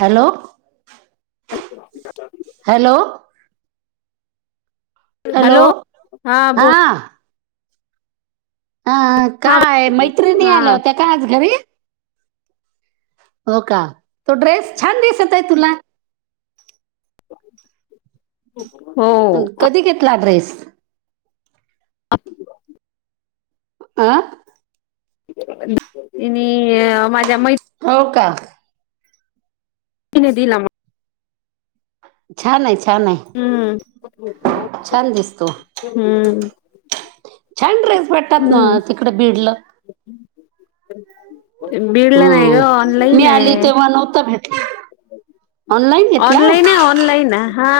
Hello. Hello. Hello हां हा बोल. हा काय मैत्रिणी हा आल्या होत्या का आज घरी? हो का तो ड्रेस छान दिसतय तुला. हो कधी घेतला ड्रेस? आं. ईणि माझ्या मै हो का. तिने दिला म छान आहे. छान आहे हम्म छान दिसतो हम्म. छान ड्रेस भेटतात ना हम्म तिकडं बिडला. बिडला नाही ग हम्म मी ऑनलाईन आली ये. तेव्हा नव्हता भेटला ऑनलाईन घेतला ऑनलाईन ये ऑनलाईन हा.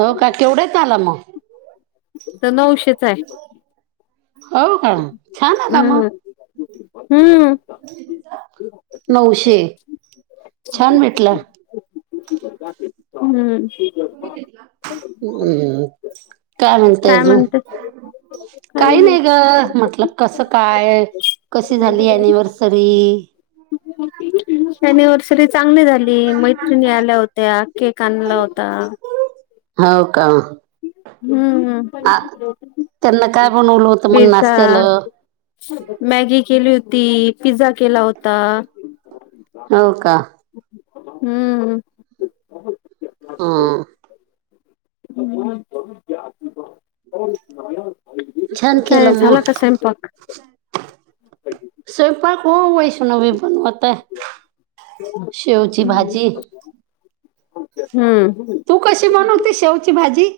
हो का केवढ्यात आलं मग? तर नऊशेचा हाय. हो का छान आला मं. हम्म नऊशे छान भेटला. हम्म. हम्म काय म्हणतय अजून? काही नाही ग. म्हटल कस काय कशी झाली अनिव्हर्सरी? अनिव्हर्सरी चांगली झाली मैत्रिणी आल्या होत्या केक आणला होता. हाओ का. हम्म ह. ऊन ऊन होत मग नासत्याल मॅगी केली होती, पिझ्झा केला होता. हो का. हम्म. आ. हम्म. छान काय केलं झाला मग का स्वयंपाक? स्वयंपाक हो वैष्णवी बणवताय. शेवची भाजी. हम्म. तू कशी बनवते शेवची भाजी?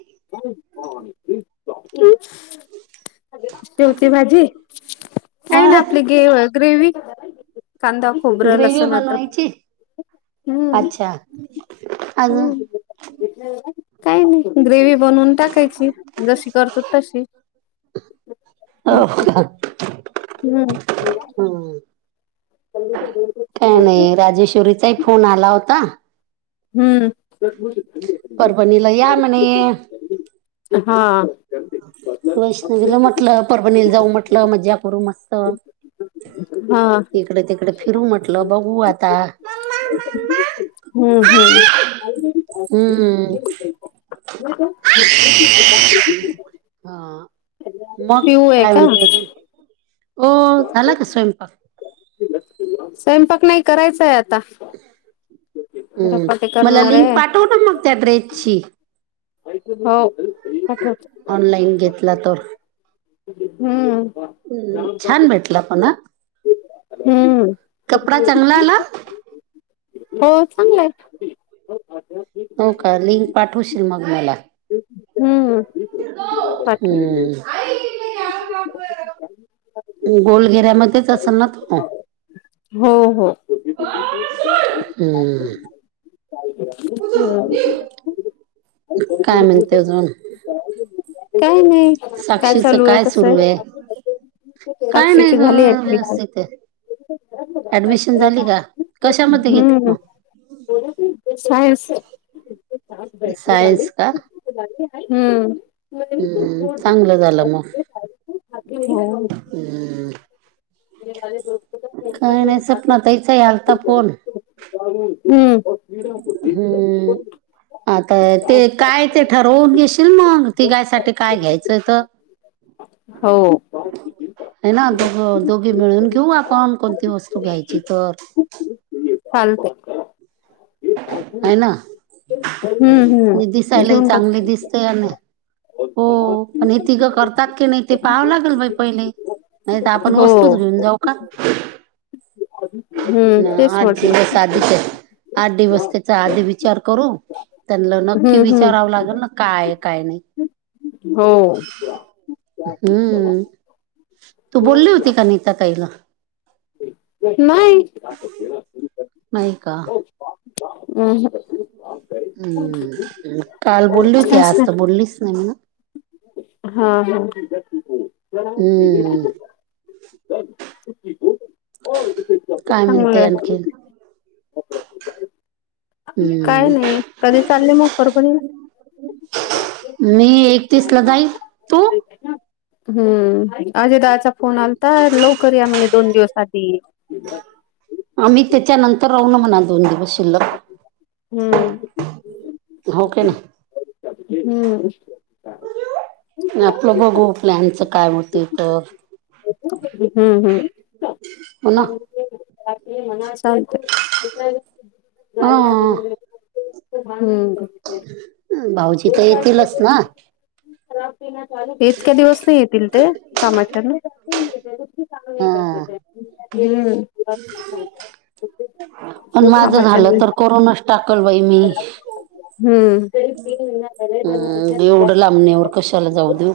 तेवती भाजी अ काय ना आपली गेव ग्रेवी. कांदा खबर ग्रेवी लसण अद्रक बनवायची हम्म. अच्छा अजून हम्म काय नाही. ग्रेवी बनवून टाकायची जशी करतो तशी. [inaudible] हम्म. हम्म काय नाही राजेश्वरीचाही फोन आला होता. हम्म. परभणीला या म्हणे [unintelligible] हा.. वैष्णवीला म्हटलं परभणीला जाऊ म्हटलं मज्जा करू मस्त. हा इकडे तिकडे फिरू म्हटल बघू आता.. हम्म, हम्म. हम्म.. हा, मग पिऊ आहे काय का म्हणते अजून. हो, झाला का स्वयंपाक? स्वयंपाक नाही करायचाय आता. हम्म, धपाटे मला करणार लिंक आहे पाठव ना मग त्या ड्रेसची. हो. ऑनलाइन घेतला तो. हम्म.. हम्म छान भेटला पण हा. हम्म. कपडा चांगला आला? हो चांगलाय. हो का लिंक पाठवशील मग मला. हम्म. हम्म... पाठव गोल घेरा मध्येच असल ना तो. हो हो हम्म.. [unintelligible] काय म्हणते अजून, काय नाही साक्षी च चालू आहे काय कसं सुरू आहे? काय नाही साक्षीची झाली ऍडमिशन. व्यवस्थित आहे. ऍडमिशन झाली का? कशामध्ये घेतली हम्म मग? सायन्स. सायन्स का. हम्म.. हम्म चांगलं झालं मग हम्. म हो [inaudible] काय नाही, सपना ताई चा पण आलता फोन. हम्म हम्म आता. ते काय ते ठरवून घेशील मग तीघा साठी काय घ्यायचंय तर.. हो. हे ना दोघ दोघीं मिळून घेऊ, आपण कोणती वस्तू घ्यायची तर. चालते. ह ना, हम्म हम्म मी दिसायला घेऊन टाक. चांगली दिसते अनं हो, पण हे तिघं करतात की नाही ते पाहावं लागेल बाई पहिले. नाही तर आपण वस्तूच हो घेऊन जाऊ का. ना हम्म तेच म्हटलं [unintelligible] साधीच हाय, आठ दिवस त्याचा, आधी विचार करू. त्यांन नक्की हम्म हम्म विचारावं लागेल. ना काय आहे काय नाही? हो हम्म.. तू बोलली होती का नीता ताईला? नाही. नाही का हम्. हम्म, काल बोलली होती काहीच नाही. आज तर बोललीच नाही म्हणा. हा, हा.. हम्म.. काय म्हणते चांगलंय आणखी? काय नाही कधी चालले मग परभणी? मी एकतीसला जाईन, तू? हम्म अजय दादाचा फोन आलाता लवकर या म्हणे. दोन दिवस आधी. आम्ही त्याच्यानंतर राहू ना म्हणा दोन दिवस शिल्लक. हम्म हो की नाही हम्म. आपलं बघू प्लॅनचं काय होते तर. हम्म हम्म. हो ना चालतंय. हा हम्म भाऊजी तर येतीलच ना? इतक्या दिवस नाही येतील ते कामाच्यान. हम्म हा पण माझं कामाच्या झालं हम्म तर कोरोनच टाकल बाई मी. हम्म एवढं लांबण्यावर कशाला जाऊ देऊ?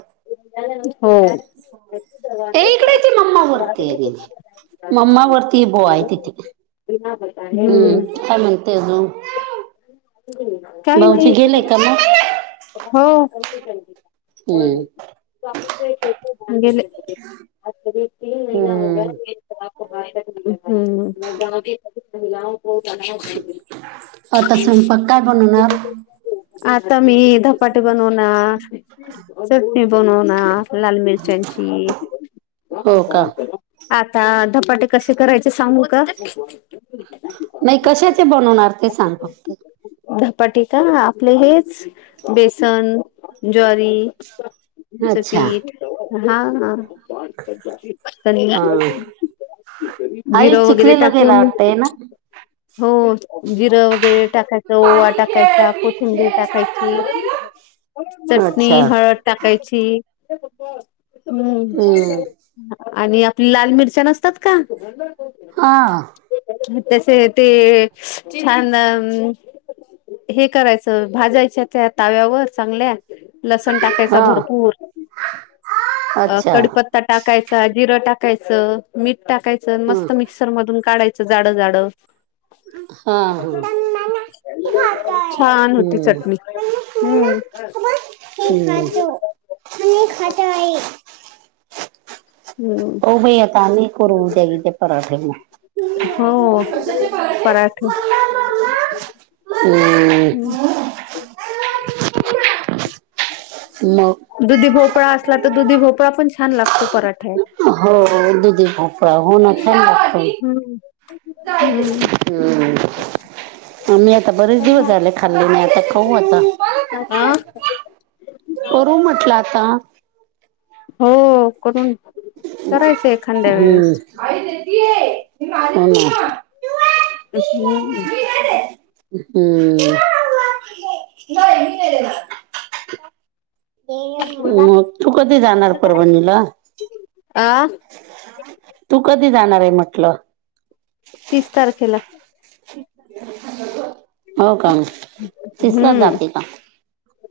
ए इकडे [unintelligible] ती मम्मा वरती आहे मम्मा वरती बोय तिथ. हम्म. म्हणते अजून. काही नाही भाऊजी गेले कामावर? हो गेले. तीन महिना हो गया हम्म हम्म आता स्वयंपाक काय बनवणार? आता मी धपाटी बनवणार. चटणी बनवणार लाल मिरच्यांची. हो का? आता धपाटे कसे करायचे सांगू का? नाही कशाचे बनवणार ते सांग फक्त. धपाटी का आपले हेच बेसन, ज्वारी चं अच्छा पीठ हां हां कनी हा आयुष जिरं वगैरे चिखलीला गेला टाकून वाटतंय ना हो जिरं वगैरे टाकायचं ओवा पाणी खेळ, टाकायचा पीठ कोथिंबीर खेळ काय टाकायची. चालू आहे ग? चटणी अच्छा हळद टाकायची. हम्म हम्म आणि आपली लाल मिरच्या नसतात का? हां तसे ते छान. हे करायचं भाजायच्या त्या ताव्यावर चांगल्या. लसण टाकायचा हा भरपूर. अ अच्छा कडीपत्ता टाकायचा जिरं टाका टाकायच मीठ टाकायचं हं, मस्त मिक्सर मधून काढायचं जाडं जाडं. हा हा हम्म. छान होती चटणी. हम्म. हे खातो आणि खात आहे. हम्म हो भाई आता आम्ही करून द्या इते पराठेन. हो पराठे. हम्म [inaudible] मग दुधी भोपळा असला तर दुधी भोपळा पण छान लागतो पराठ्यात हो दुधी भोपळा हो ना ल लातो हम्म हम्म हम् मी आता बरेच दिवस आले खाल्ली नाही आता खाऊ आ आता वरू म्हटलं आता हो करून करायचंय एखांद्या वेळेस हम्म [unintelligible] हम्म हम्म मग तू कधी जाणार परभणीला आ तू कधी जाणार आहे म्हटलं तीस तारखेला हो का म दिसला हम्म जाते का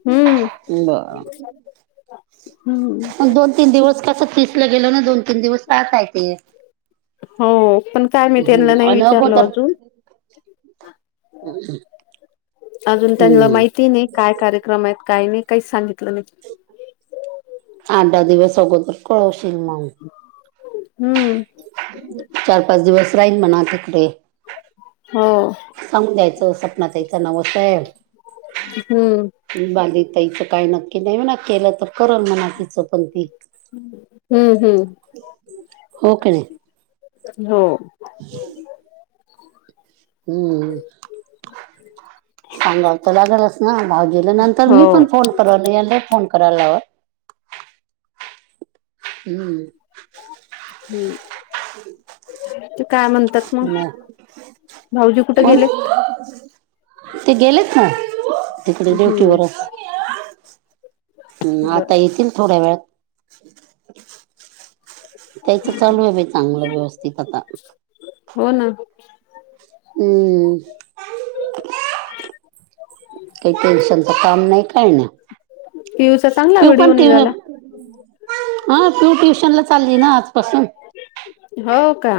हम्म ब हम्म मग दोन तीन दिवस कस तिसला गेलो ना दोन तीन दिवस तातय ते हो पण काय मी त्यांना नाही आणि न विचारलं कोत अजून हम् अजून त्यांना माहिती नाही काय कार्यक्रम आहेत काही नाही काहीच सांगितलं नाही आठ दहा दिवस अगोदर कळवशील मग हम्म चार पाच दिवस राहील म्हणा तिकडे हो सांगून द्यायचं स्वपना द्यायचं नवसाहेब हम्म बाध इचं काही नक्की नाही म्हणा केलं तर करण म्हणा तिचं पण ती हम्म हम्म हो हम हम्म सांगावत लागेलच ना भाऊजीलं नंतर हो मी पण फोन कवल या फोन करायला लावा हम्म हम्म काय म्हणतात मग भाऊजी कुठे कोण गेले ते गेलेत ना तिकडे ड्युटी हम्म वरच हम् आता बरं येतील थोड्या वेळात [unintelligible] त्यायच चालू आहे बा चांगलं व्यवस्थित आता हो ना हम्म काही टेन्शनच काम नाही काळ ना व्हूचा चांगला व्हिडिओ निघाला हा तू ट्युशन ला चालली ना आजपासून हो का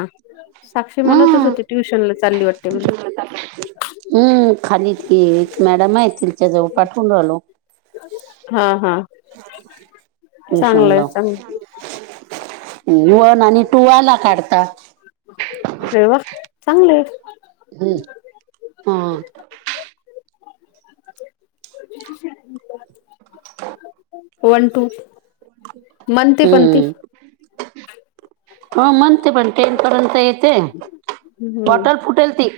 साक्षी हा म्हणतच होते ट्युशन ला चालली वाटते म्ह क मॅडम आहे तिच्याजवळ पाठवून राहिलो हा हा चांगलंय ट्युशनला चांग वन आणि टु आला काढते वव चांगले आहे हम्म हा [unintelligible] [unintelligible] वन टू मनते पी हम्म हो म्हणते पण टेन पर्यंत येते हम्म बॉटल फुटेल ती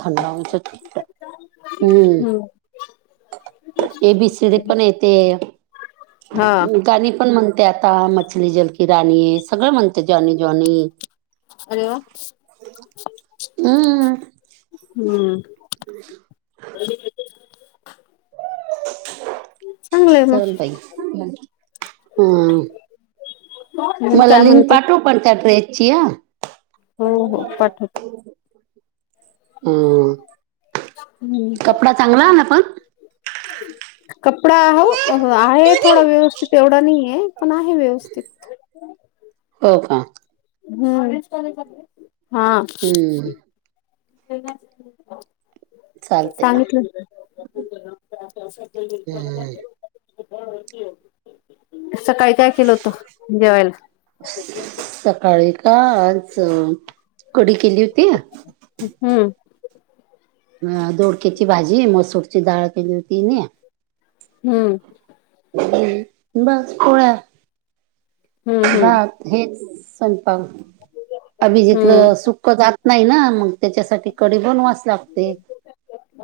थंडा होच हम्म हम्म ए बीस पण य ते हा गाणी पण म्हणते आता मछली जलकी राणी सगळ म्हणते ज्वानी ज्वानी अल हम्म हम्म [unintelligible] [inaudible] चांगलंय चल मग बाई हा मग मला काय लिंक म्हणते पाठवू पण त्या ड्रेस ची हा हो हो पाठवते हम हम्म कपडा चांगला आला पण [inaudible] कपडा हो आहे थोडा व्यवस्थित एवढा नाही आहे पण आहे व्यवस्थित हो का हम्म हा हम्म चालते सांगितलं [inaudible] हम्म सकाळी काय केलं होत जेवायला काच कडी केली होती हम्म, अ दोडक्याची भाजी मसूरची डाळ केली ती नाही हम्म बस पोळ्या हम्म, हम्म, जात हेच संपा अभि हम्म, जथलं सुखच नाही ना मग त्याच्यासाठी कडी बनवास लागते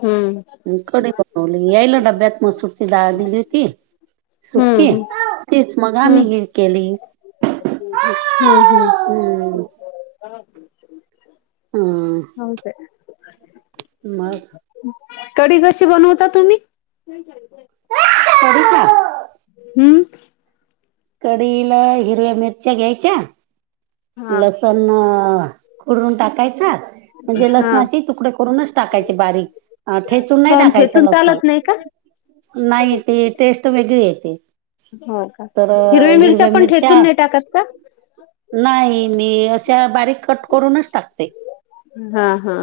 हम्म येयला डब्यात मसूरची दागलीली होती सुके हम्म, तेच मग आम्ही हम्म, हेि केली हम्म हम्म हम्म हो का मग कडीी कशी बनवता तुम्ही [unintelligible] हम्म कढला हिरव्या मिरच्या घ्यायच्या हा, लसण उरून टाकायचा म्हणजे हा. लसणाचे तुकडे करूनच टाकायचे बारीक अ ठेचून नाही काऊन टाकायचं ठेचून लसण चालत नाही का? नाही त टेस्ट वेगळी येते हो का तर हिरव मिरच्या हिरव्या पण ठेचून नाही टाकत का नाही मी अशा बारीक कट करूनच टाकते हा, हा.